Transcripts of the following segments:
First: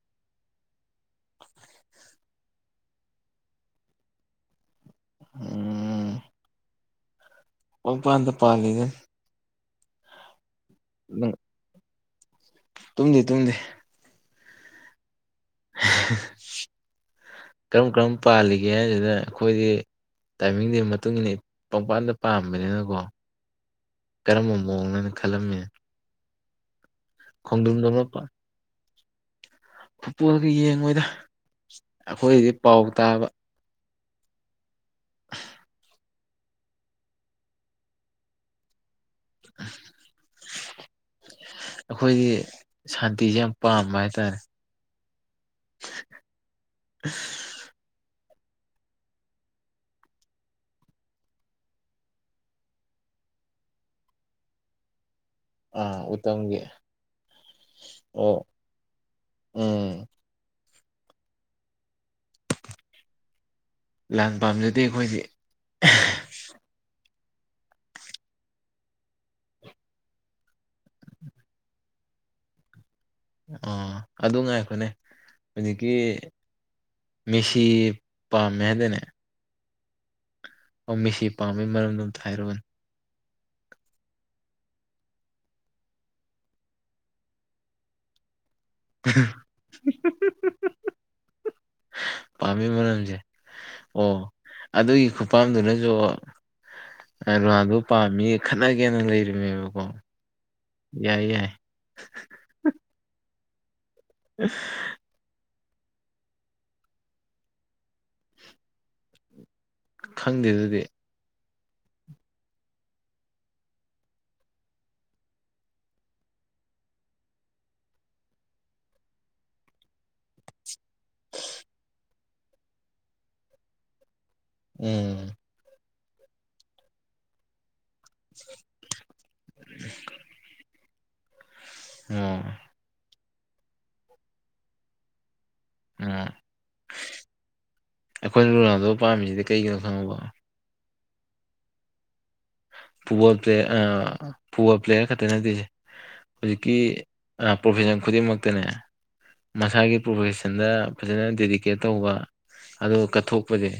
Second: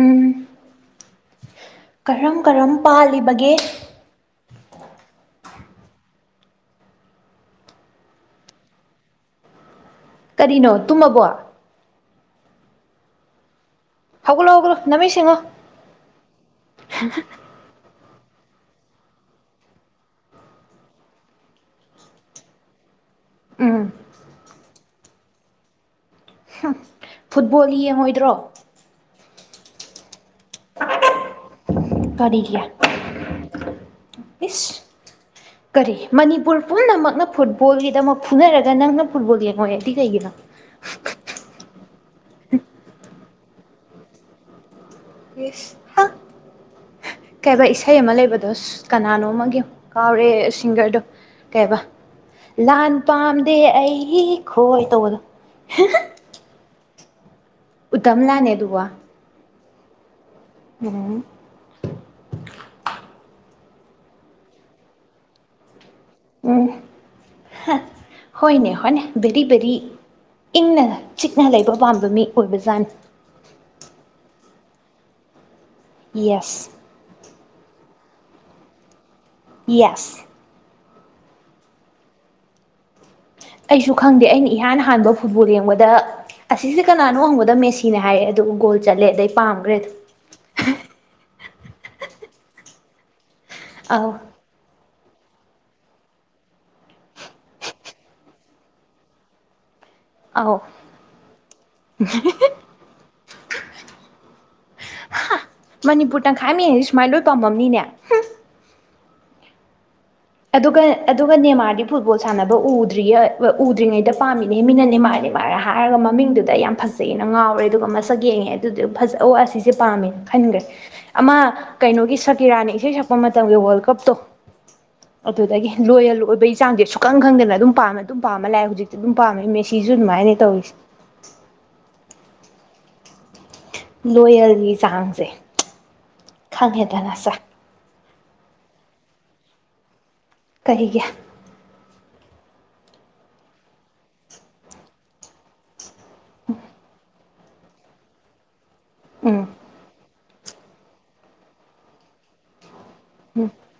ꯑ ꯀꯔꯝ ꯀꯔꯝ ꯄꯥꯜꯂꯤꯕꯒꯦ ꯎꯝ ꯑꯣꯄꯥꯟꯗ ꯄꯥꯜꯂꯤꯅꯦ ꯀꯔꯤꯅꯣ ꯇꯨꯝꯃꯕꯣ ꯇꯨꯝꯗꯤ ꯇꯨꯝꯗꯤ ꯍꯧꯒꯠꯂꯣ ꯍꯧꯒꯂꯣ ꯅꯃꯤ ꯉꯣ ꯀꯔꯝ ꯀꯔꯝ ꯄꯥꯜꯂꯤꯒꯦ ꯍꯥꯏꯕꯁꯤꯗ ꯑꯩꯈꯣꯏꯗꯤ ꯇꯥꯏꯃꯤꯡꯗꯨ ꯃꯇꯨꯡ ꯏꯟꯅ ꯄꯪꯄꯥꯟꯗ ꯄꯥꯝꯕꯅꯤꯅꯀꯣ ꯎꯝ ꯀꯔꯝꯕ ꯃꯑꯣꯡꯅꯣꯅ ꯈꯜꯂꯝꯃꯤ ꯐꯨꯠꯕꯣꯜꯒꯤ ꯌꯦꯡꯉꯣꯏꯗ꯭ꯔꯣ ꯄꯣꯠꯒ ꯌꯦꯡꯉꯣꯏꯗ ꯑꯩꯈꯣꯏꯗꯤ ꯄꯥꯎ ꯇꯥꯕ ꯃꯤꯁ ꯀꯔꯤ ꯃꯅꯤꯄꯨꯔ ꯄꯨꯝꯅꯃꯛꯅ ꯐꯨꯠꯕꯣꯜꯒꯤꯗꯃꯛ ꯐꯨꯅꯔꯒ ꯅꯪꯅ ꯐꯨꯠꯕꯣꯜ ꯌꯦꯡꯉꯣꯏ ꯑꯗꯨꯗꯤ ꯀꯩꯒꯤꯅꯣ ꯑꯩꯈꯣꯏꯗꯤ ꯁꯥꯟꯇꯤꯁꯦ ꯌꯥꯝ ꯄꯥꯝꯕ ꯍꯥꯏꯇꯥꯔꯦ ꯌꯦ ꯀꯩꯕꯥ ꯏꯁꯩ ꯑꯃ ꯂꯩꯕꯗ ꯑꯗꯣ ꯀꯅꯥꯅꯣ ꯑꯃꯒꯤ ꯀꯥꯎꯔꯦ ꯁꯤꯡꯒꯔꯗꯣ ꯀꯩꯕ ꯂꯥꯟ ꯄꯥꯝꯗꯦ ꯑꯩ ꯈꯣꯏ ꯇꯧꯗ ꯑꯥ ꯎꯇꯝꯒ ꯎꯗꯝ ꯂꯅꯦ ꯑꯗꯨꯒ ꯋꯥ ꯎꯝ ꯎꯝ ꯂꯥꯟ ꯄꯥꯝꯖꯗꯦ ꯑꯩꯈꯣꯏꯗꯤ ꯎꯝ ꯍꯣꯏꯅꯦ ꯍꯣꯏꯅꯦ ꯕꯦꯔꯤ ꯕꯦꯔꯤ ꯏꯪꯅ ꯆꯤꯛꯅ ꯂꯩꯕ ꯄꯥꯝꯕ ꯃꯤ ꯑꯣꯏꯕꯖꯥꯠꯅꯤ ꯑ ꯑꯗꯨ ꯉꯥꯏ ꯑꯩꯈꯅꯦ ꯍꯧꯖꯤꯛꯀꯤ ꯌꯦꯁ ꯃꯦꯁꯤ ꯄꯥ ꯃꯦꯍꯗꯅꯦ ꯌꯦꯁ ꯑ ꯃꯤꯁꯤ ꯄꯥꯝꯃꯤ ꯃꯔꯝꯗꯣꯝꯇ ꯍꯥꯏꯔꯨꯔꯕꯅꯤ ꯑꯩꯁꯨ ꯈꯪꯗꯦ ꯑꯩꯅ ꯏꯍꯥꯟ ꯍꯥꯟꯕ ꯐꯨꯠꯕꯣꯜ ꯌꯦꯡꯕꯗ ꯑꯁꯤꯁꯦ ꯀꯅꯥꯅꯣ ꯍꯪꯕꯗ ꯃꯦꯁꯤꯅꯦ ꯍꯥꯏꯔꯦ ꯑꯗꯨ ꯒꯣꯜ ꯆꯠꯂꯦ ꯑꯗꯩ ꯄꯥꯝꯈ꯭ꯔꯦꯗ ꯄꯥꯝꯃꯤ ꯃꯅꯝꯁꯦ ꯑꯧ ꯑꯣ ꯑꯗꯨꯒꯤ ꯈꯨꯐꯝꯝꯗꯨꯅꯁꯨ ꯗꯗ ꯄꯥꯝꯃꯤ ꯈꯠꯅ ꯀꯦꯅ ꯂꯩꯃꯦꯕꯀꯣ ꯑꯧ ꯌꯥꯏꯏ ꯌꯥꯏ ꯑ ꯃꯅꯤꯄꯨꯔ ꯇꯪꯈꯥꯏ ꯃꯤ ꯍꯥꯏꯁꯦ ꯁꯨꯃꯥꯏꯅ ꯂꯣꯏ ꯄꯥꯝꯃꯝꯅꯤꯅꯦ ꯈꯪꯗꯦ ꯑꯗꯨꯗꯤ ꯑꯗꯨꯒ ꯑꯗꯨꯒꯅꯦꯦ ꯃꯥ ꯐꯨꯠꯕꯣꯜ ꯁꯥꯟꯅꯕ ꯎꯗ꯭ꯔꯤ ꯎꯗ꯭ꯔꯤꯉꯩꯗ ꯄꯥꯝꯃꯤꯅꯦ ꯃꯤꯅꯅꯦ ꯃꯥꯥꯏꯅꯦ ꯃꯥꯔ ꯍꯥꯏꯔꯒ ꯃꯃꯤꯡꯗꯨꯗ ꯌꯥꯝ ꯐꯖꯩꯑꯅ ꯉꯥꯎꯔꯦ ꯑꯗꯨꯒ ꯃꯁꯛ ꯌꯦꯡꯉꯦ ꯑꯗꯨꯗꯤ ꯐꯖ ꯑꯣ ꯑꯁꯤꯁꯦ ꯄꯥꯝꯃꯦꯅ ꯈꯟꯈ꯭ꯔꯦ ꯑꯃ ꯀꯩꯅꯣꯒꯤ ꯁꯀꯤꯔꯥꯅ ꯏꯁꯩ ꯁꯛꯄ ꯃꯇꯝꯒꯤ ꯋꯥꯔꯜ ꯀꯞꯇꯣ ꯎꯝ ꯂꯣꯏꯍ ꯂꯣꯏꯕ ꯏꯥꯡꯁꯦ ꯁꯨꯛꯪ ꯈꯪꯗꯅ ꯑꯗꯨꯝ ꯄꯥꯝꯝꯕꯅꯤ ꯑꯗꯨꯝ ꯄꯥꯝꯕ ꯂꯑꯦꯖꯤꯛꯇꯤ ꯑꯗꯨꯝ ꯄꯥꯝꯃꯦ ꯃꯦꯁꯤꯁꯨ ꯑꯗꯨꯃꯥꯏꯅ ꯇꯧꯔꯤꯁꯦ ꯑꯣ ꯂꯣꯌꯦꯜꯒꯤ ꯆꯥꯡꯁꯦ ꯎꯝ ꯈꯪꯉꯦꯗꯅ ꯁꯥꯔ ꯑꯩꯈꯣꯏꯅ ꯂꯨꯨꯔꯜꯗꯕ ꯄꯥꯝꯃꯤꯁꯤꯗꯤ ꯀꯩꯒꯤꯅꯣ ꯈꯪꯉꯕ ꯁꯍꯤꯒꯤ ꯐꯨꯠꯕꯣꯜ ꯄ꯭ꯂꯦ ꯐꯨꯠꯕꯣꯜ ꯄ꯭ꯂꯦꯌꯔ ꯈꯛꯇ ꯅꯠꯇꯦꯁꯦ ꯍꯧꯖꯤꯛꯀꯤ ꯄ꯭ꯔꯣꯐꯦꯁꯟ ꯈꯨꯗꯤꯡꯃꯛꯇꯅꯦ ꯎꯝ ꯃꯁꯥꯒꯤ ꯄ꯭ꯔꯣꯐꯦꯁꯟ ꯐꯖꯗ ꯐꯖꯅ ꯗꯦꯗꯤꯀꯦꯠ ꯇꯧꯕ ꯑꯗꯨꯒ ꯎꯝ ꯀꯠꯊꯣꯛꯄꯁꯦ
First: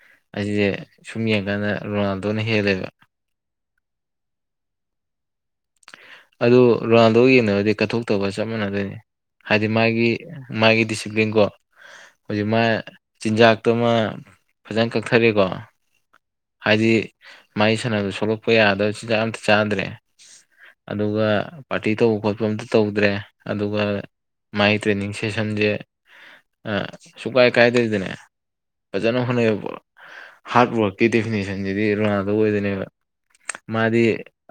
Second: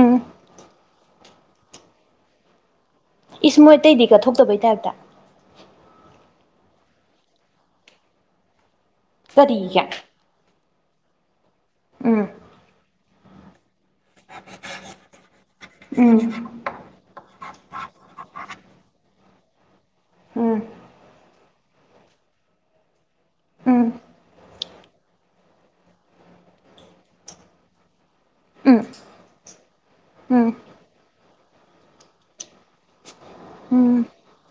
ꯎꯝ ꯑꯁꯤꯁꯦ ꯁꯨꯝ ꯌꯦꯡꯀꯥꯟꯗ ꯔꯣꯅꯥꯜꯗꯣꯅ ꯍꯦꯜꯂꯦꯕ ꯏꯁ ꯃꯣꯏ ꯑꯇꯩꯗꯤ ꯀꯠꯊꯣꯛꯇꯕꯩ ꯇꯥꯏꯞꯇ ꯑꯗꯨ ꯔꯥꯟꯗꯣ ꯌꯦꯡꯗꯔꯗꯤ ꯀꯠꯊꯣꯛꯇꯒ ꯆꯞ ꯃꯥꯟꯅꯗꯣꯏꯅꯤ ꯍꯥꯏꯗꯤ ꯀꯔꯤꯒꯤ ꯃꯥꯒꯤ ꯃꯥꯒꯤ ꯗꯤꯁꯤꯄ꯭ꯂꯤꯟ ꯀꯣ ꯎꯝ ꯍꯧꯖꯤꯛ ꯃꯥ ꯆꯤꯟꯖꯥꯛ ꯀ ꯇꯨꯃ ꯐꯖꯅ ꯀꯛꯊꯔꯤꯀꯣ ꯎꯝ ꯍꯥꯏꯗꯤ ꯃꯥꯏ ꯁꯥꯟꯅꯕꯗ ꯁꯣꯛꯂꯛꯄ ꯌꯥꯗꯕ ꯆꯤꯟꯖꯥꯛ ꯑꯝꯇ ꯆꯥꯗ꯭ꯔꯦ ꯎꯝ ꯑꯗꯨꯒ ꯄꯥꯔꯇꯤ ꯇꯧꯕ ꯈꯣꯠꯄ ꯑꯇ ꯇꯧꯗ꯭ꯔꯦ ꯑꯗꯨꯒ ꯎꯝ ꯃꯒꯤ ꯇ꯭ꯔꯦꯅꯤꯡ ꯁꯦꯁꯟꯁꯦ ꯁꯨꯀꯥꯏ ꯀꯥꯏꯗꯣꯏꯗꯅꯦ ꯎꯝ ꯐꯖꯅ ꯍꯣꯠꯅꯩꯑꯕ ꯎꯝ ꯍꯥꯔꯠ ꯋꯥꯔꯛꯀꯤ ꯗꯗꯤꯐꯤꯅꯤꯁꯟꯁꯤꯗꯤ ꯔꯣꯅꯥꯜꯗꯣ ꯑꯣꯏꯗꯣꯏꯅꯦꯕ ꯃꯥꯗꯤ ꯎꯝ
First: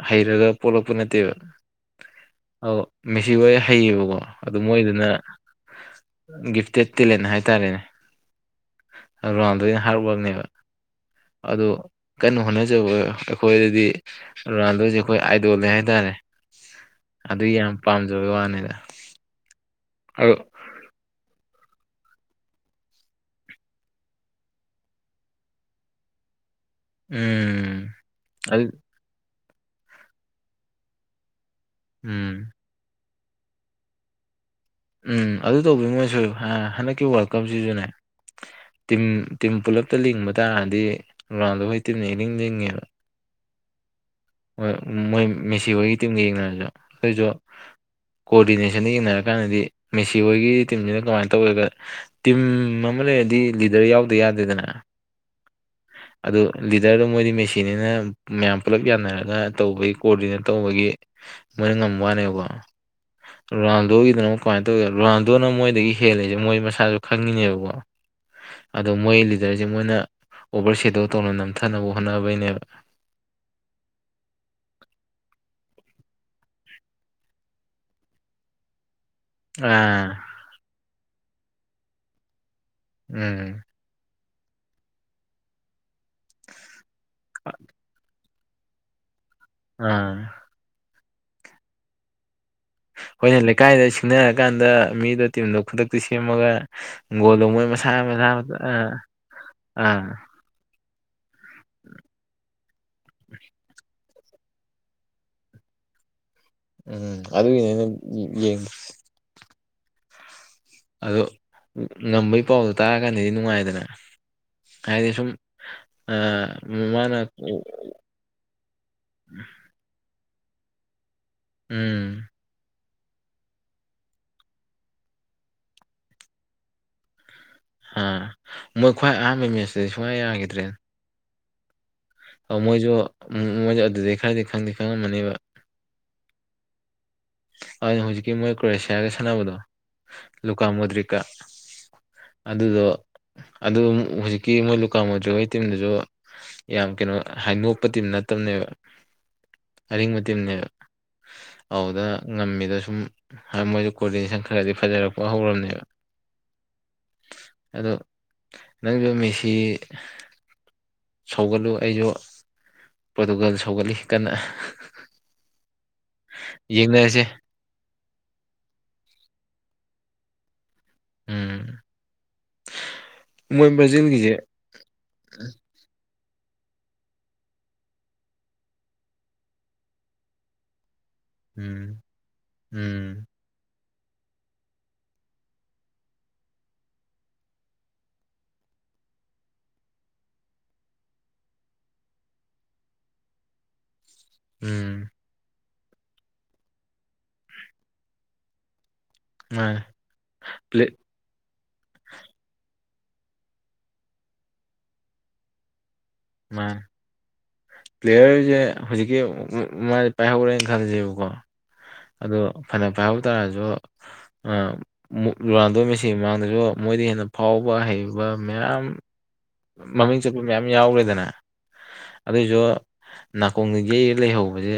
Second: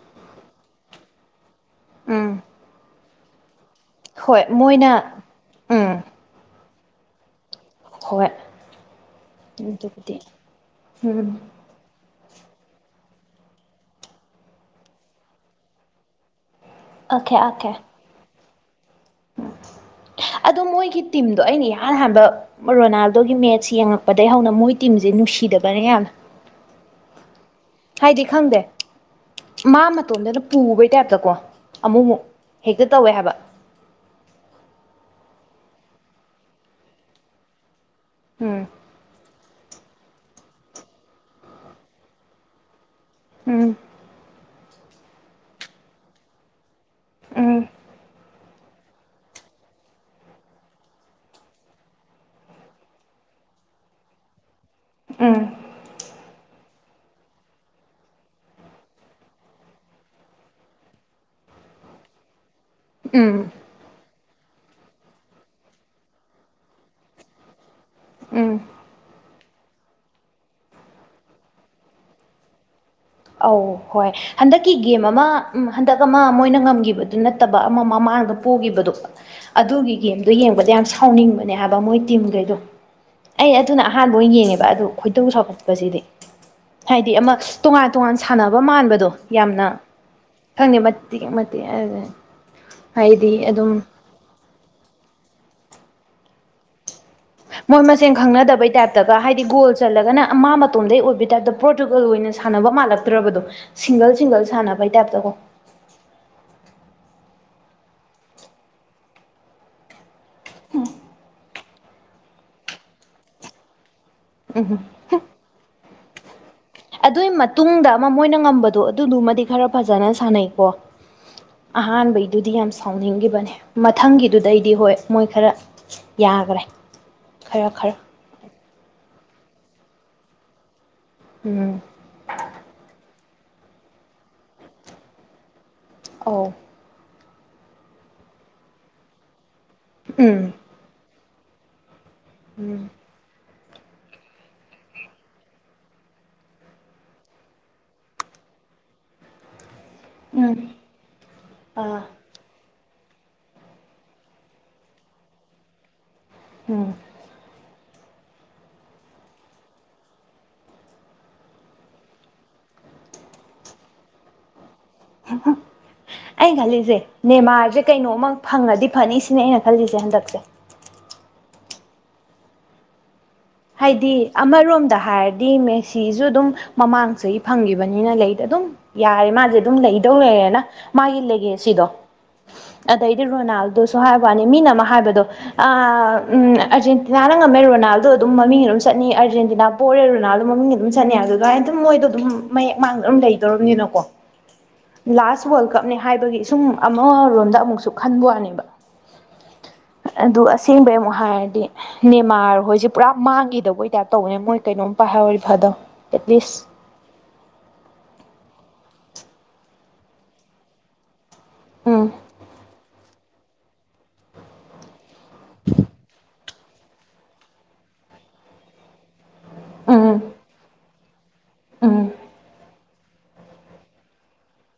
ꯍꯩꯔꯒ ꯄꯣꯛꯂꯛꯄ ꯅꯠꯇꯦꯕ ꯎꯝ ꯑ ꯃꯦꯁꯤ ꯍ ꯍꯩꯌꯦꯕꯀꯣ ꯍꯣꯏ ꯑꯗꯨ ꯃꯣꯏꯅ ꯃꯣꯏꯗꯨꯅ ꯎꯝ ꯒꯤꯐꯇꯦꯠ ꯇꯦꯂꯦꯟ ꯍꯥꯏꯇꯥꯔꯦꯅꯦ ꯍꯣꯏ ꯔꯥꯎꯟꯗ ꯑꯩꯅ ꯑꯗꯨꯕꯨꯗꯤ ꯍꯥꯏꯔꯛꯄꯅꯦꯕ ꯎꯝ ꯑꯗꯨ ꯀꯟꯅꯣ ꯍꯣꯠꯅꯖꯕ ꯑꯩꯈꯣꯏꯗꯗꯤ ꯔꯣꯅꯥꯜꯗꯣꯁꯦ ꯑꯩꯈꯣꯏ ꯑꯥꯏꯗꯣꯜꯅꯦ ꯍꯥꯏꯇꯥꯔꯦ ꯑꯣꯀꯦ ꯑꯗꯨ ꯑꯣꯀꯦ ꯌꯥꯝ ꯄꯥꯝꯖꯕꯒꯤ ꯋꯥꯅꯤꯗ ꯑꯗꯨ ꯑꯗꯣ ꯃꯣꯏꯒꯤ ꯇꯤꯝꯗꯣ ꯑꯩꯅ ꯌꯥꯝ ꯏꯍꯥꯟ ꯍꯥꯟꯕ ꯔꯣꯅꯥꯜꯗꯣꯒꯤ ꯃꯦꯠꯁ ꯌꯦꯡꯉꯛꯄꯗꯒꯤꯩ ꯍꯧꯅ ꯃꯣꯏ ꯇꯤꯝꯁꯦ ꯅꯨꯡꯁꯤꯗꯕꯅꯦ ꯌꯥꯝꯅ ꯎꯝ ꯍꯥꯏꯗꯤ ꯈꯪꯗꯦ ꯑꯗꯨ ꯃꯥ ꯃꯇꯣꯝꯗꯅ ꯄꯨꯕꯩ ꯇꯥꯏꯞꯇꯀꯣ ꯑꯃꯨꯛꯃꯨꯛ ꯎꯝ ꯍꯦꯛꯇ ꯇꯧꯋꯦ ꯍꯥꯏꯕ ꯎꯝ ꯑꯗꯨ ꯇꯧꯕꯤ ꯃꯣꯏꯁꯨ ꯍꯟꯗꯛꯀꯤ ꯋꯥꯔꯜ ꯀꯞꯁꯤꯁꯨꯅꯦ ꯎꯝ ꯇꯤꯝ ꯇꯤꯝ ꯄꯨꯜꯂꯞꯇ ꯂꯤꯡꯕ ꯇꯥꯔꯗꯤ ꯔꯒ꯭ꯔꯥꯎꯟꯗꯣ ꯑꯩꯈꯣꯏ ꯇꯤꯝꯅ ꯏꯂꯤꯡ ꯂꯤꯡꯉꯦꯕ ꯎꯝ ꯃꯣꯏ ꯃꯦꯁꯤ ꯍꯣꯏꯒꯤ ꯇꯤꯝꯒ ꯌꯦꯡꯅꯔꯁꯨ ꯑꯩꯈꯣꯏꯁꯨ ꯎꯝ ꯀꯣꯑꯣꯗꯤꯅꯦꯁꯟꯗ ꯌꯦꯡꯅꯔꯀꯥꯟꯗꯗꯤ ꯃꯦꯁꯤ ꯍꯣꯏꯒꯤ ꯇꯤꯝꯁꯤꯅ ꯀꯃꯥꯏꯅ ꯇꯧꯒꯒ ꯇꯤꯝ ꯑꯃ ꯍꯠ ꯂꯩꯔꯗꯤ ꯂꯤꯗꯔ ꯌꯥꯎꯗ ꯌꯥꯗꯦꯗꯅ ꯎꯝ ꯎ ꯑꯗꯨ ꯂꯤꯗꯔꯗꯣ ꯃꯣꯏꯗꯤ ꯃꯦꯆꯤꯅꯤꯅ ꯃꯌꯥꯝ ꯄꯨꯜꯂꯞ ꯌꯥꯅꯔꯒ ꯇꯧꯕꯒꯤ ꯀꯣꯔꯇꯅ ꯇꯧꯕꯒꯤ ꯃ ꯉꯝꯋꯥꯅꯦ ꯎꯝ ꯔꯣꯗꯣ ꯑꯗꯨꯅꯣ ꯀꯃꯥꯏꯅ ꯇꯧꯒꯦ ꯔꯥꯎꯗꯣꯅ ꯃꯣꯏꯗꯒꯤ ꯍꯦꯜꯜꯂꯤꯁꯦ ꯃꯣꯏ ꯃꯁꯥꯁꯨ ꯈꯪꯉꯤꯅꯦꯕꯀꯣ ꯎꯝ ꯑꯗꯣ ꯃꯣꯏ ꯂꯤꯗꯔꯁꯦ ꯃꯣꯏꯅ ꯑꯣꯚꯔ ꯁꯦꯗꯨꯜ ꯇꯧꯅ ꯅꯝꯊꯅꯕ ꯍꯣꯠꯅꯕꯩꯅꯦꯕ ꯑꯧ ꯍꯣꯏ ꯍꯟꯗꯛꯀꯤ ꯒꯦꯝ ꯑꯃ ꯎ ꯍꯟꯗꯛ ꯑꯃ ꯃꯣꯏꯅ ꯉꯝꯒꯤꯈꯤꯕꯗꯨ ꯅꯠꯇꯕ ꯑꯃ ꯑꯃ ꯑꯉꯥꯡꯗ ꯄꯨꯈꯤꯕꯗꯨꯣ ꯑꯗꯨꯒꯤ ꯑꯥ ꯒꯦꯝꯗꯣ ꯌꯦꯡꯕꯗ ꯌꯥꯝ ꯁꯥꯎꯅꯤꯡꯕꯅꯦ ꯍꯥꯏꯕ ꯃꯣꯏ ꯇꯤꯝꯈꯩꯗꯣ ꯑꯩ ꯎꯝ ꯑꯗꯨꯅ ꯑꯍꯥꯟꯕ ꯣꯏ ꯌꯦꯡꯉꯦꯕ ꯑꯗꯨ ꯈꯣꯏꯗꯧ ꯁꯧꯒꯠꯄꯁꯤꯗꯤ ꯍꯥꯏꯗꯤ ꯑꯃꯉ ꯁꯥꯟꯅꯕ ꯃꯥꯟꯕꯗꯣ ꯌꯥꯝꯅ ꯑꯥ ꯈꯪꯗꯦ ꯃꯇꯦꯛ ꯃꯇꯦꯛ ꯑꯗꯨ ꯑꯩꯣꯏꯅ ꯂꯩꯀꯥꯏꯗ ꯁꯤꯡꯅꯔꯀꯥꯟꯗ ꯃꯤꯗꯣ ꯇꯤꯝꯗꯣ ꯈꯨꯗꯛꯇꯤ ꯁꯦꯝꯃꯒ ꯒꯣꯜꯗꯣ ꯃꯣꯏ ꯃꯁꯥ ꯃꯁꯦꯟ ꯃꯁꯥ ꯈꯪꯅꯗꯕꯩ ꯑꯥ ꯇꯥꯏꯞꯇꯒ ꯍꯥꯏꯗꯤ ꯒꯣꯜ ꯑꯥ ꯆꯜꯂꯒꯅ ꯑꯃ ꯃꯇꯣꯝꯗꯩ ꯑꯣꯏꯕ ꯇꯥꯏꯞꯇ ꯄ꯭ꯔꯣꯇꯨꯒꯜ ꯑꯣꯏꯅ ꯁꯥꯟꯅꯕ ꯃꯥꯜꯂꯛꯇ꯭ꯔꯕꯗꯣ ꯁꯤꯡꯒꯜ ꯁꯤꯡꯒꯜ ꯁꯥꯟꯅꯕꯩ ꯇꯥꯏꯞꯇꯀꯣ ꯎꯝ ꯑꯗꯨꯒꯤꯅꯦ ꯑꯩꯅ ꯌꯦꯡꯉ ꯑꯗꯣ ꯉꯝꯕꯩ ꯄꯥꯎꯗꯣ ꯇꯥꯔꯀꯥꯟꯗꯗꯤ ꯅꯨꯡꯉꯥꯏꯗꯅ ꯎꯝ ꯑꯩꯗꯁꯝ ꯑ ꯑꯗꯨꯒꯤ ꯃꯇꯨꯡꯗ ꯑꯃ ꯃꯣꯏꯅ ꯉꯝꯕꯗꯣ ꯑꯗꯨꯗꯨꯃꯗꯤ ꯈꯔ ꯐꯖꯅ ꯁꯥꯟꯅꯩꯀꯣ ꯎꯝ ꯑꯍꯥꯟꯩꯗꯨꯙ ꯌꯥꯝ ꯐꯥꯎꯅꯤꯡꯈꯤꯕꯅꯦ ꯃꯊꯪꯒꯤꯗꯨꯗꯩꯗꯤ ꯍꯣꯏ ꯃꯣꯏ ꯈꯔ ꯌꯥꯈ꯭ꯔꯦ ꯈꯔ ꯈꯔ ꯍꯥ ꯃꯣꯏ ꯈ꯭ꯋꯥꯏ ꯑꯍꯥꯟꯕ ꯃꯤꯁꯤꯗꯤ ꯁꯨꯡꯌꯥ ꯌꯥꯈꯤꯗ꯭ꯔꯦ ꯎꯝ ꯑꯣ ꯃꯣꯏꯁꯨ ꯃꯣꯏꯁꯨ ꯑꯗꯨꯗꯤ ꯈꯔꯗꯤ ꯈꯪꯗꯤꯦ ꯈꯪꯉꯝꯃꯅꯦꯕ ꯑ ꯑꯗꯨꯅ ꯍꯧꯖꯤꯛꯀꯤ ꯃꯣꯏ ꯀ꯭ꯔꯣꯑꯁꯤꯌꯥꯒ ꯁꯥꯟꯅꯕꯗꯣ ꯎꯝ ꯂꯨꯀꯥ ꯃꯣꯗ꯭ꯔꯤꯛꯀ ꯎꯝ ꯑꯗꯨꯗꯣ ꯑꯗꯨ ꯍꯧꯨꯖꯤꯛꯀꯤ ꯃꯣꯏ ꯂꯨꯀꯥ ꯃꯣꯗꯔꯤꯒꯤ ꯇꯤꯝꯗꯨꯁꯨ ꯌꯥꯝ ꯀꯩꯅꯣ ꯍꯥꯏ ꯅꯣꯛꯄ ꯇꯤꯝ ꯅꯠꯇꯕꯅꯦꯕ ꯑꯔꯤꯡꯕ ꯎꯝ ꯇꯤꯝꯅꯦꯕ ꯑꯥ ꯑꯗꯨꯗ ꯝ ꯃꯤꯗ ꯁꯨꯝ ꯃꯣꯏꯗ ꯀꯣꯑꯣꯗꯤꯅꯦꯁꯟ ꯈꯔꯗꯤ ꯐꯖꯔꯛꯄ ꯍꯧꯔꯝꯅꯦꯕ ꯎꯝ ꯑꯗꯣ ꯅꯪꯁꯨ ꯃꯤꯁꯤ ꯁꯧꯒꯠꯂꯨ ꯑꯩꯁꯨ ꯄꯣꯔꯇꯨꯒꯜ ꯁꯧꯒꯠꯂꯤ ꯀꯟꯅ ꯑꯩ ꯈꯜꯂꯤꯁꯦ ꯌꯦꯡꯅꯔꯁꯦ ꯅꯃꯔꯖ ꯀꯩꯅꯣꯝꯃ ꯐꯪꯉꯗꯤ ꯐꯅꯤ ꯁꯤꯅꯦ ꯑꯩꯅ ꯈꯜꯂꯤꯁꯦ ꯍꯟꯗꯛꯁꯦ ꯎꯝ ꯃꯣꯏ ꯍꯥꯏꯗꯤ ꯕ꯭ꯔꯥꯖꯤꯜꯒꯤꯁꯦ ꯑꯃꯔꯣꯝꯗ ꯍꯥꯏꯔꯗꯤ ꯃ ꯁꯤꯤꯁꯨ ꯑꯗꯨꯝ ꯃꯃꯥꯡ ꯆꯍꯤ ꯐꯪꯈꯤꯕꯅꯤꯅ ꯂꯩꯗ ꯑꯗꯨꯝ ꯌꯥꯔꯦ ꯃꯥꯁꯦ ꯑꯗꯨꯝ ꯂꯩꯗꯧ ꯂꯩꯔꯦꯅ ꯃꯥ ꯏꯜꯂꯒꯦ ꯁꯤꯗꯣ ꯎꯝ ꯑꯗꯩꯗꯤ ꯎꯝ ꯔꯣꯅꯥꯜ ꯑꯗꯨꯁꯨ ꯍꯥꯏꯕ ꯋꯥꯅꯤ ꯃꯤꯅ ꯑꯃ ꯍꯥꯏꯕꯗꯣ ꯎ ꯑꯥꯔꯖꯦꯟꯇꯤꯅꯥꯅ ꯉꯝꯃꯦ ꯔꯣꯅꯥꯜꯗꯣ ꯑꯗꯨꯝ ꯃꯃꯤꯡ ꯑꯗꯨꯝ ꯆꯠꯅꯤ ꯑꯔꯖꯦꯟꯇꯤꯅꯥ ꯄꯣꯔꯦ ꯔꯣꯅꯥꯜꯗꯣ ꯃꯃꯤꯡꯒꯤ ꯑꯗꯨꯝ ꯆꯠꯅꯤ ꯑꯗꯨꯥꯏꯅ ꯑꯗꯨꯝ ꯃꯣꯏꯗꯣ ꯑꯗꯨꯝ ꯃꯌꯦꯛ ꯃꯥꯡ ꯂꯩꯗꯧꯔꯕꯝꯅꯤꯅꯣ ꯀꯣ ꯎꯝ ꯂꯥꯁ ꯋꯥꯔꯜ ꯀꯞꯅꯦ ꯍꯥꯏꯕꯒꯤ ꯁꯨꯝ ꯑꯃꯔꯣꯝꯗ ꯑꯃꯨꯛꯁꯨ ꯈꯟꯕ ꯋꯥꯅꯦꯕ ꯃꯥꯅꯦ ꯑꯗꯨ ꯄ꯭ꯂꯦꯠ ꯑꯁꯦꯡꯕꯩ ꯑꯃꯨꯛ ꯍꯥꯏꯔꯗꯤ ꯅꯦꯃꯥꯔ ꯍꯣꯏꯖꯤ ꯄꯨꯔꯥ ꯃꯥꯡꯈꯤꯗꯕ ꯑꯣꯏ ꯇꯥꯏꯞ ꯇꯧꯕꯅꯦ ꯃꯣꯏ ꯀꯩꯅꯣꯝ ꯄꯥꯏꯍꯧꯔꯤ ꯐꯥꯗꯣ ꯃꯥ ꯄ꯭ꯂꯦꯌꯔꯁ ꯍꯧꯖꯤꯛꯀꯤ ꯃꯥꯗꯤ ꯄꯥꯏꯍꯧꯔꯦꯅ ꯈꯜꯁꯦꯕꯀꯣ ꯎꯝ ꯑꯗꯣ ꯐꯅ ꯄꯥꯏꯍꯧ ꯇꯥꯥꯔꯁꯨ ꯂꯨꯔꯥꯟꯗꯣꯏ ꯃꯦꯁꯤ ꯃ ꯑꯗꯨꯁꯨ ꯃꯣꯏꯗ ꯍꯦꯟꯅ ꯐꯥꯎꯕ ꯍꯩꯕ ꯃꯌꯥꯝ ꯎꯝ ꯃꯃꯤꯡ ꯆꯠꯄ ꯃꯌꯥꯝ ꯌꯥꯎꯔꯦꯗꯅ ꯎꯝ ꯑꯗꯨꯏꯁꯨ ꯅꯥꯀꯣꯡꯗꯒꯤ ꯂꯩꯍꯧꯕꯁꯦ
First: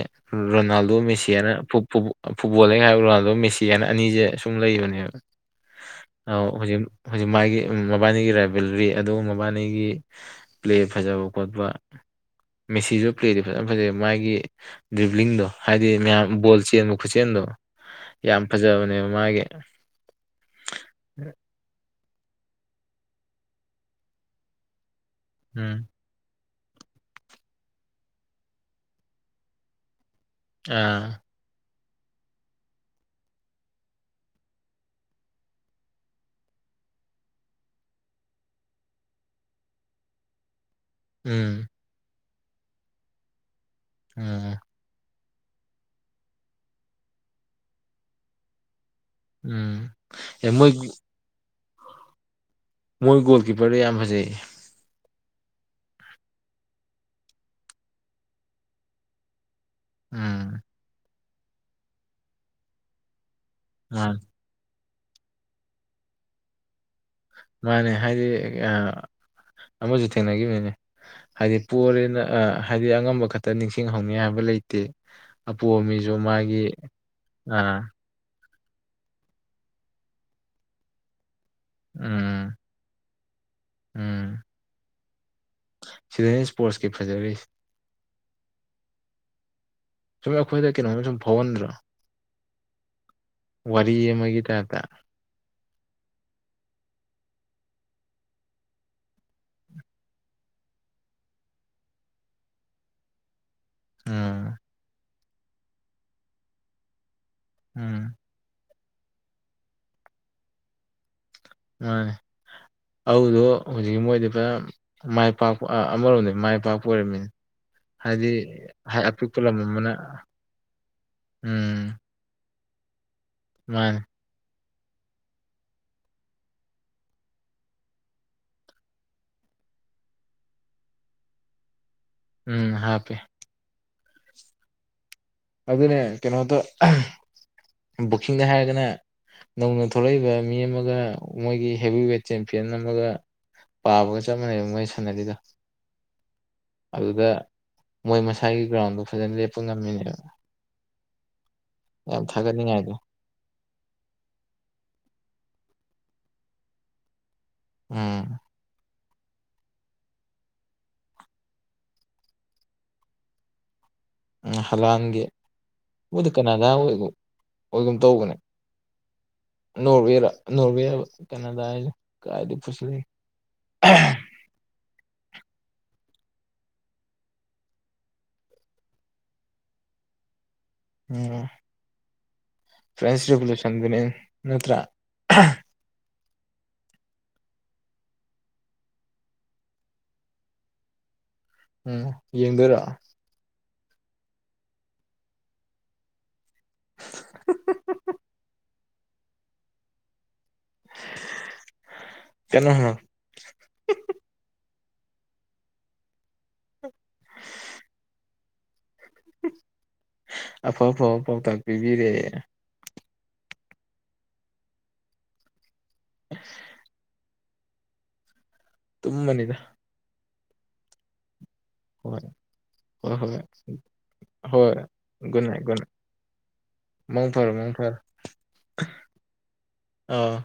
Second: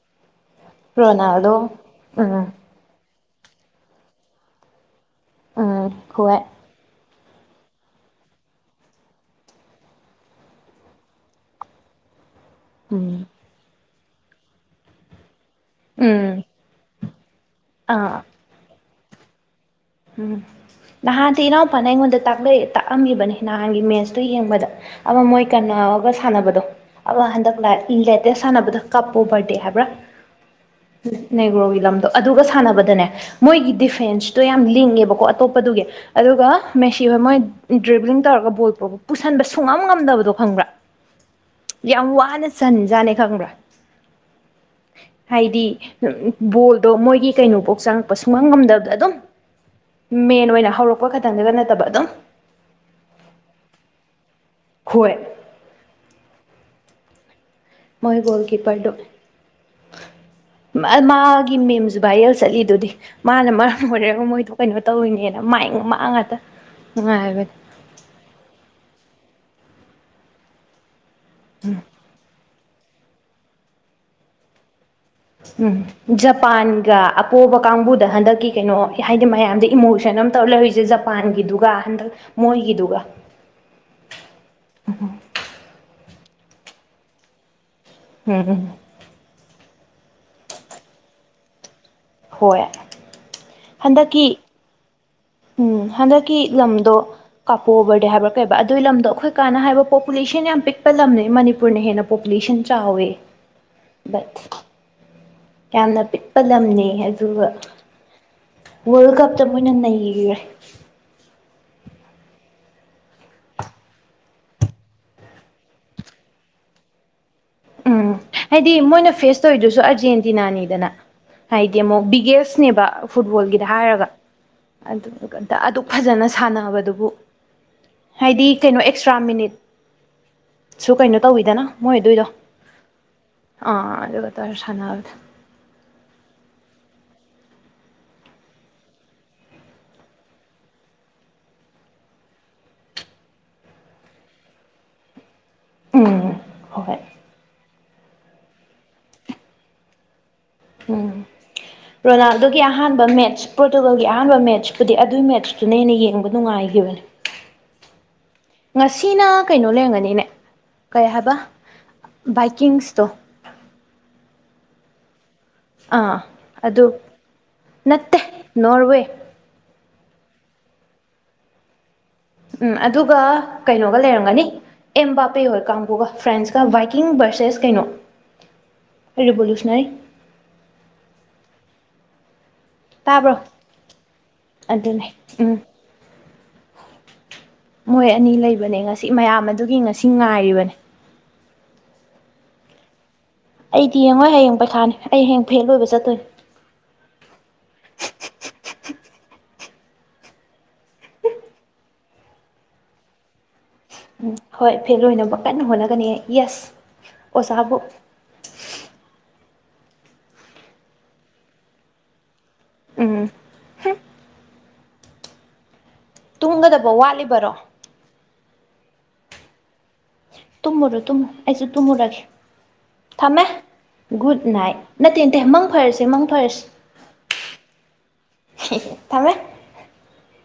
ꯔꯣꯅꯥꯜꯗꯣ ꯃꯦꯁꯤ ꯍꯥꯏꯅ ꯔꯣꯅꯥꯜꯗꯣ ꯎꯝ ꯐꯨꯠꯕꯣꯜꯂ ꯍꯥꯏꯕ ꯔꯣꯅꯥꯜꯗꯣ ꯃꯦꯁꯤ ꯍꯥꯏꯅ ꯑꯅꯤꯁꯦ ꯁꯨꯝ ꯂꯩꯕꯅꯦꯕ ꯎꯝ ꯑ ꯍꯣꯏ ꯍꯧꯖꯤꯛ ꯍꯧꯖꯤꯛ ꯃꯥꯒꯤ ꯃꯕꯥꯅꯤꯒꯤ ꯔꯥꯏꯕꯦꯜꯔꯤ ꯑꯗꯨꯒ ꯕꯥꯅꯤꯒꯤ ꯄ꯭ꯂꯦ ꯐꯖꯕ ꯈꯣꯠꯄ ꯃꯦꯁꯤꯁꯨ ꯎꯝ ꯄ꯭ꯂꯦꯗꯤ ꯐꯖꯅ ꯐꯖꯩ ꯃꯥꯒꯤ ꯗ꯭ꯔꯤꯕꯂꯤꯡꯗꯣ ꯍꯥꯏꯗꯤ ꯃꯌꯥꯝ ꯎꯝ ꯕꯣꯜ ꯆꯦꯟꯕ ꯈꯨꯆꯦꯟꯗꯣ ꯑꯥ ꯌꯥꯝ ꯐꯖꯕꯅꯦꯕ ꯃꯥꯒꯤ ꯎꯝ ꯅꯍꯥꯟ ꯇꯤꯔꯣ ꯄꯅꯦꯗ ꯇꯥꯛꯑꯝꯕꯅꯤ ꯅꯍꯥꯟꯒꯤ ꯃꯦꯠꯁꯇꯨ ꯌꯦꯡꯕꯗ ꯑꯃ ꯃꯣꯏ ꯎꯝ ꯀꯟꯅꯔꯒ ꯁꯥꯟꯅꯕꯗꯣ ꯑ ꯍꯟꯗꯛ ꯂꯦꯇꯦꯁ ꯁꯥꯟꯅꯕꯗ ꯀꯥꯞꯄꯣ ꯕꯔꯗꯦ ꯍꯥꯏꯕ꯭ꯔꯥ ꯑꯥ ꯅꯦꯒ꯭ꯔꯣꯒꯤ ꯂꯝꯗꯣ ꯑꯗꯨꯒ ꯁꯥꯟꯅꯕꯗꯅꯦ ꯃꯣꯏꯒꯤ ꯗꯤꯐꯦꯟꯁꯇꯣ ꯌꯥꯝ ꯌꯥꯝ ꯂꯤꯡꯉꯦꯕꯀꯣ ꯑꯇꯣꯞꯄꯗꯨꯒꯤ ꯑꯗꯨꯒ ꯃꯦꯁꯤ ꯍꯣꯏ ꯃꯣꯏ ꯗ꯭ꯕ꯭ꯂꯤꯡ ꯇꯧꯔꯒ ꯕꯣꯜ ꯄꯄ ꯄꯨꯁꯟꯕ ꯁꯨꯡꯉꯝ ꯉꯝꯗꯕꯗꯣ ꯈꯪꯕ꯭ꯔꯥ ꯎꯝ ꯌꯥꯝ ꯋꯥꯅ ꯁꯟꯖꯥꯠꯅꯦ ꯈꯪꯕ꯭ꯔꯥ ꯎꯝ ꯍꯥꯏꯗꯤ ꯕꯣꯜꯗꯣ ꯃꯣꯏꯒꯤ ꯀꯩꯅꯣꯐꯧ ꯆꯪꯉꯛꯄ ꯁꯨꯡꯉꯝ ꯉꯝꯗꯕꯗ ꯑꯗꯨꯝ ꯎꯝ ꯑꯦ ꯃꯦꯟ ꯃꯣꯏ ꯑꯣꯏꯅ ꯍꯧꯔꯛꯄ ꯈꯛꯇꯪꯗꯨꯒ ꯅꯠꯇꯕ ꯑꯗꯨꯝ ꯃꯣꯏ ꯒꯣꯜ ꯀꯤꯞꯄꯔꯗ ꯌꯥꯝ ꯐꯖꯩꯌꯦ ꯍꯣꯏ ꯃꯣꯏꯒꯣꯜ ꯀꯤ ꯄꯔꯨ ꯎꯝ ꯃꯥ ꯃꯥꯒꯤ ꯃꯦꯝꯁꯨ ꯚꯥꯏꯔꯦꯜ ꯆꯠꯂꯤꯗꯨꯗꯤ ꯃꯥꯅ ꯃꯔꯝ ꯃꯥꯅꯦ ꯑꯣꯏꯔꯒ ꯃꯣꯏꯗꯣ ꯀꯩꯅꯣ ꯇꯧꯔꯤꯅꯦꯅ ꯃꯥꯏ ꯃꯥꯡ ꯉꯥꯛꯇ ꯅꯨꯡꯉꯥꯏꯕꯅꯦ ꯃꯥꯅꯦ ꯍꯥꯏꯗꯤ ꯑꯃꯁꯨ ꯊꯦꯡꯅꯈꯤꯕꯅꯤꯅꯦ ꯍꯥꯏꯗꯤ ꯄꯣꯔꯦꯅ ꯑ ꯍꯥꯏꯗꯤ ꯑꯉꯝꯕ ꯈꯛꯇ ꯅꯤꯡꯁꯤꯡꯍꯧꯅꯤ ꯍꯥꯏꯕ ꯂꯩꯇꯦ ꯎꯝ ꯑꯄꯣꯕ ꯃꯤꯁꯨ ꯃꯥꯒꯤ ꯖꯄꯥꯟꯒ ꯑꯄꯣꯕ ꯑꯥ ꯀꯥꯡꯕꯨꯗ ꯍꯟꯗꯛꯀꯤ ꯀꯩꯅꯣ ꯍꯥꯏꯗꯤ ꯃꯌꯥꯝꯗ ꯏꯃꯣꯁꯟ ꯑꯃ ꯇꯧꯔ ꯂꯩꯔꯤꯁꯦ ꯖꯄꯥꯟꯒꯤꯗꯨ ꯑꯗꯨꯒ ꯍꯟꯗ ꯎꯝ ꯃꯣꯏꯒꯤꯗꯨꯒ ꯁꯤꯗꯩꯅ ꯏꯁꯄꯣꯔꯠꯁꯀꯤ ꯐꯖꯔꯤꯁ ꯎꯝ ꯁ ꯑꯈꯣꯏꯗ ꯀꯩꯅꯣ ꯁꯚꯟ ꯔ ꯍꯣꯏ ꯋꯥꯔꯤꯔꯤ ꯌꯦ ꯍꯟꯗꯛꯀꯤ ꯃꯥꯒꯤ ꯇ ꯑ ꯎꯝ ꯍꯟꯗꯛꯀꯤ ꯂꯝꯗꯣ ꯀꯥꯄꯣꯛꯑꯕꯔ ꯍꯥꯏꯕ꯭ꯔꯥ ꯀꯩꯕ ꯑꯗꯨꯒꯤ ꯂꯝꯗꯣ ꯑꯩꯈꯣꯏ ꯀꯥꯟꯅ ꯍꯥꯏꯕ ꯄꯣꯄꯨꯂꯦꯁꯟ ꯌꯥꯝ ꯄꯤꯛꯄ ꯂꯝꯅꯤ ꯃꯅꯤꯄꯨꯔꯅ ꯍꯦꯟꯅ ꯄꯣ ꯟ ꯆꯥꯎꯋꯦ ꯁ ꯎꯝ ꯌꯥꯝꯅ ꯄꯤꯛꯄ ꯂꯝꯅꯦ ꯑꯗꯨꯒ ꯎꯝ ꯋꯥꯔꯜ ꯀꯞꯇ ꯃꯣꯏꯅ ꯅꯈ꯭ꯔꯦ ꯍꯣꯏ ꯑꯗꯨꯗꯣ ꯍꯧꯖꯤꯛꯀꯤ ꯃꯣꯏꯗꯤ ꯄꯨꯖꯅ ꯃꯥꯏ ꯄꯥꯛꯄ ꯑꯃꯔꯣꯝꯗ ꯃꯥꯏ ꯄꯥꯛꯄ ꯑꯣꯏꯔꯝꯃꯤꯅ ꯎꯝ ꯍꯥꯏꯗꯤ ꯃꯣꯏꯅ ꯐꯦꯁ ꯂꯝ ꯇꯧꯔꯤꯗꯨꯁꯨ ꯑꯃꯅ ꯑꯥꯔꯖꯦꯟꯇꯤꯅꯥꯅꯤꯗꯅ ꯍꯥꯏꯗꯤ ꯎꯝ ꯑꯃꯨꯛ ꯕꯤꯒꯦꯁ ꯁꯅꯦꯕ ꯐꯨꯠꯕꯣꯜꯒꯤꯗ ꯃꯥꯅꯦ ꯍꯥꯏꯔꯒ ꯑꯗꯨꯛ ꯐꯖꯅ ꯁꯥꯟꯅꯕꯗꯨꯕꯨ ꯍꯥꯏꯗꯤ ꯀꯩꯅꯣ ꯑꯦꯛꯁꯇ꯭ꯔꯥ ꯃꯤꯅꯤꯠ ꯁꯨ ꯀꯩꯅꯣ ꯇꯧꯋꯤꯗꯅ ꯃꯣꯏ ꯑꯗꯨꯏꯗꯣ ꯎꯝ ꯍꯥꯄꯤꯦ ꯑꯗ ꯀ ꯇꯔ ꯁꯅꯜ ꯑꯗꯨꯅꯦ ꯀꯩꯅꯣꯗ ꯕꯨꯀꯤꯡꯗ ꯍꯥꯏꯔꯒꯅꯦ ꯅꯧꯅ ꯊꯣꯛꯂꯛꯏꯕ ꯃꯤ ꯑꯃꯒ ꯃꯣꯏꯒꯤ ꯍꯦꯚ ꯋꯦꯠ ꯆꯦꯝꯄꯤꯌꯟ ꯑꯃꯒ ꯄꯥꯕꯒ ꯆꯞ ꯃꯥꯟꯅꯩꯕ ꯃꯩ ꯁꯥꯟꯅꯕꯤꯗ ꯎꯝ ꯍꯣꯏ ꯑꯗꯨꯗ ꯃꯣꯏ ꯃꯁꯥꯒꯤ ꯒ꯭ꯔꯥꯎꯟꯗꯣ ꯐꯖꯅ ꯂꯦꯞꯄ ꯉꯝꯃꯤꯅꯦꯕ ꯎꯝ ꯌꯥꯝ ꯔꯣꯅꯥꯜꯗꯨꯣꯒꯤ ꯊꯥꯒꯠꯅꯤꯡꯉꯥꯏꯗꯣ ꯑꯍꯥꯟꯕ ꯃꯦꯠꯆ ꯄꯣꯔꯇꯨꯒꯜꯒꯤ ꯑꯍꯥꯟꯕ ꯃꯦꯠꯆꯄꯨꯗꯤ ꯑꯗꯨꯏ ꯃꯦꯠꯆ ꯑꯗꯨꯅ ꯍꯦꯟꯅ ꯌꯦꯡꯕ ꯅꯨꯡꯉꯥꯏꯈꯤꯕꯅꯦ ꯎꯝ ꯉꯁꯤꯅ ꯀꯩꯅꯣ ꯂꯩꯔꯝꯒꯅꯤꯅꯦ ꯀꯩ ꯍꯥꯏꯕ ꯕꯥꯏꯀꯤꯡ ꯁꯇꯣ ꯎ ꯍꯂꯥꯟꯦ ꯃꯗꯤ ꯀꯅꯥꯅ ꯑꯗꯨ ꯑꯣꯏ ꯑꯣꯏꯒꯨꯝ ꯅꯠꯇꯦ ꯇꯧꯕꯅꯦ ꯅꯣꯔꯋꯦ ꯅꯣꯔꯋꯦꯔ ꯅꯣꯔꯋꯦ ꯀꯅꯥꯗꯥ ꯍꯥꯏ ꯎꯝ ꯑꯗꯨꯒ ꯀꯩꯅꯣꯒ ꯂꯩꯔꯝꯒꯅꯤ ꯑꯦꯝꯕꯥꯞ ꯍꯥ ꯍꯣꯏ ꯀꯥꯡꯕꯨꯒ ꯐ꯭ꯔꯦꯟꯁꯀ ꯕꯥꯏꯀꯤꯡ ꯕꯔꯁꯦꯁ ꯀꯩꯅꯣ ꯑꯦꯔꯦ ꯣꯂꯣꯁ ꯅ ꯍꯥꯏ ꯎꯝ ꯐ꯭ꯔꯦꯁ ꯇꯥꯕ꯭ꯔꯣ ꯔꯦꯚꯣꯂꯨꯁꯟꯗꯨꯅꯦ ꯅꯠꯇ꯭ꯔ ꯑꯗꯨꯅꯦ ꯎꯝ [unintelligible] ꯃꯣꯏ ꯑꯅꯤ ꯂꯩꯕꯅꯦ ꯉꯁꯤ ꯃꯌꯥꯝ ꯑꯗꯨꯒꯤ ꯉꯁꯤ ꯉꯥꯏꯔꯤꯕꯅꯦ ꯎꯝ ꯌꯦꯡꯗꯔ ꯑꯩꯗꯤ ꯌꯦꯡꯉꯣ ꯍꯌꯦꯡ ꯄꯩꯈꯥꯅꯤ ꯑꯩ ꯍꯌꯦꯡ ꯐꯦꯜ ꯂꯣꯏꯕ ꯆꯠꯇꯣꯏꯅꯤ ꯀꯩꯅꯣ ꯎꯝ ꯍꯣꯏ ꯐꯦ ꯑꯣꯏꯅꯅꯕ ꯀꯟꯅ ꯍꯣꯠꯅꯒꯅꯤ ꯌꯦꯁ ꯑꯣꯖꯥꯕꯨ ꯑꯐ ꯑꯐꯕ ꯄꯥꯎꯇꯥꯛ ꯄꯤꯕꯤꯔꯦ ꯎꯝ ꯇꯨꯝꯒꯗꯕ ꯋꯥꯠꯂꯤꯕꯔꯣ ꯇꯨꯃꯅꯤꯗ ꯇꯨꯝꯃꯨꯔꯣ ꯇꯨꯝꯃ ꯑꯩꯁꯨ ꯇꯨꯝꯃꯨꯔꯒꯦ ꯍꯣꯏ ꯍꯣꯏ ꯍꯣꯏ ꯊꯝꯃꯦ ꯒꯨꯗ ꯍꯣꯏ ꯅꯥꯏꯠ ꯅꯠꯇꯦ ꯅꯠꯇꯦ ꯃꯪ ꯐꯔꯁꯤ ꯃꯪ ꯐꯔꯁꯤ ꯃꯣꯡꯐꯔ ꯃꯣꯡꯐꯔ ꯊꯝꯃꯦ ꯑꯥ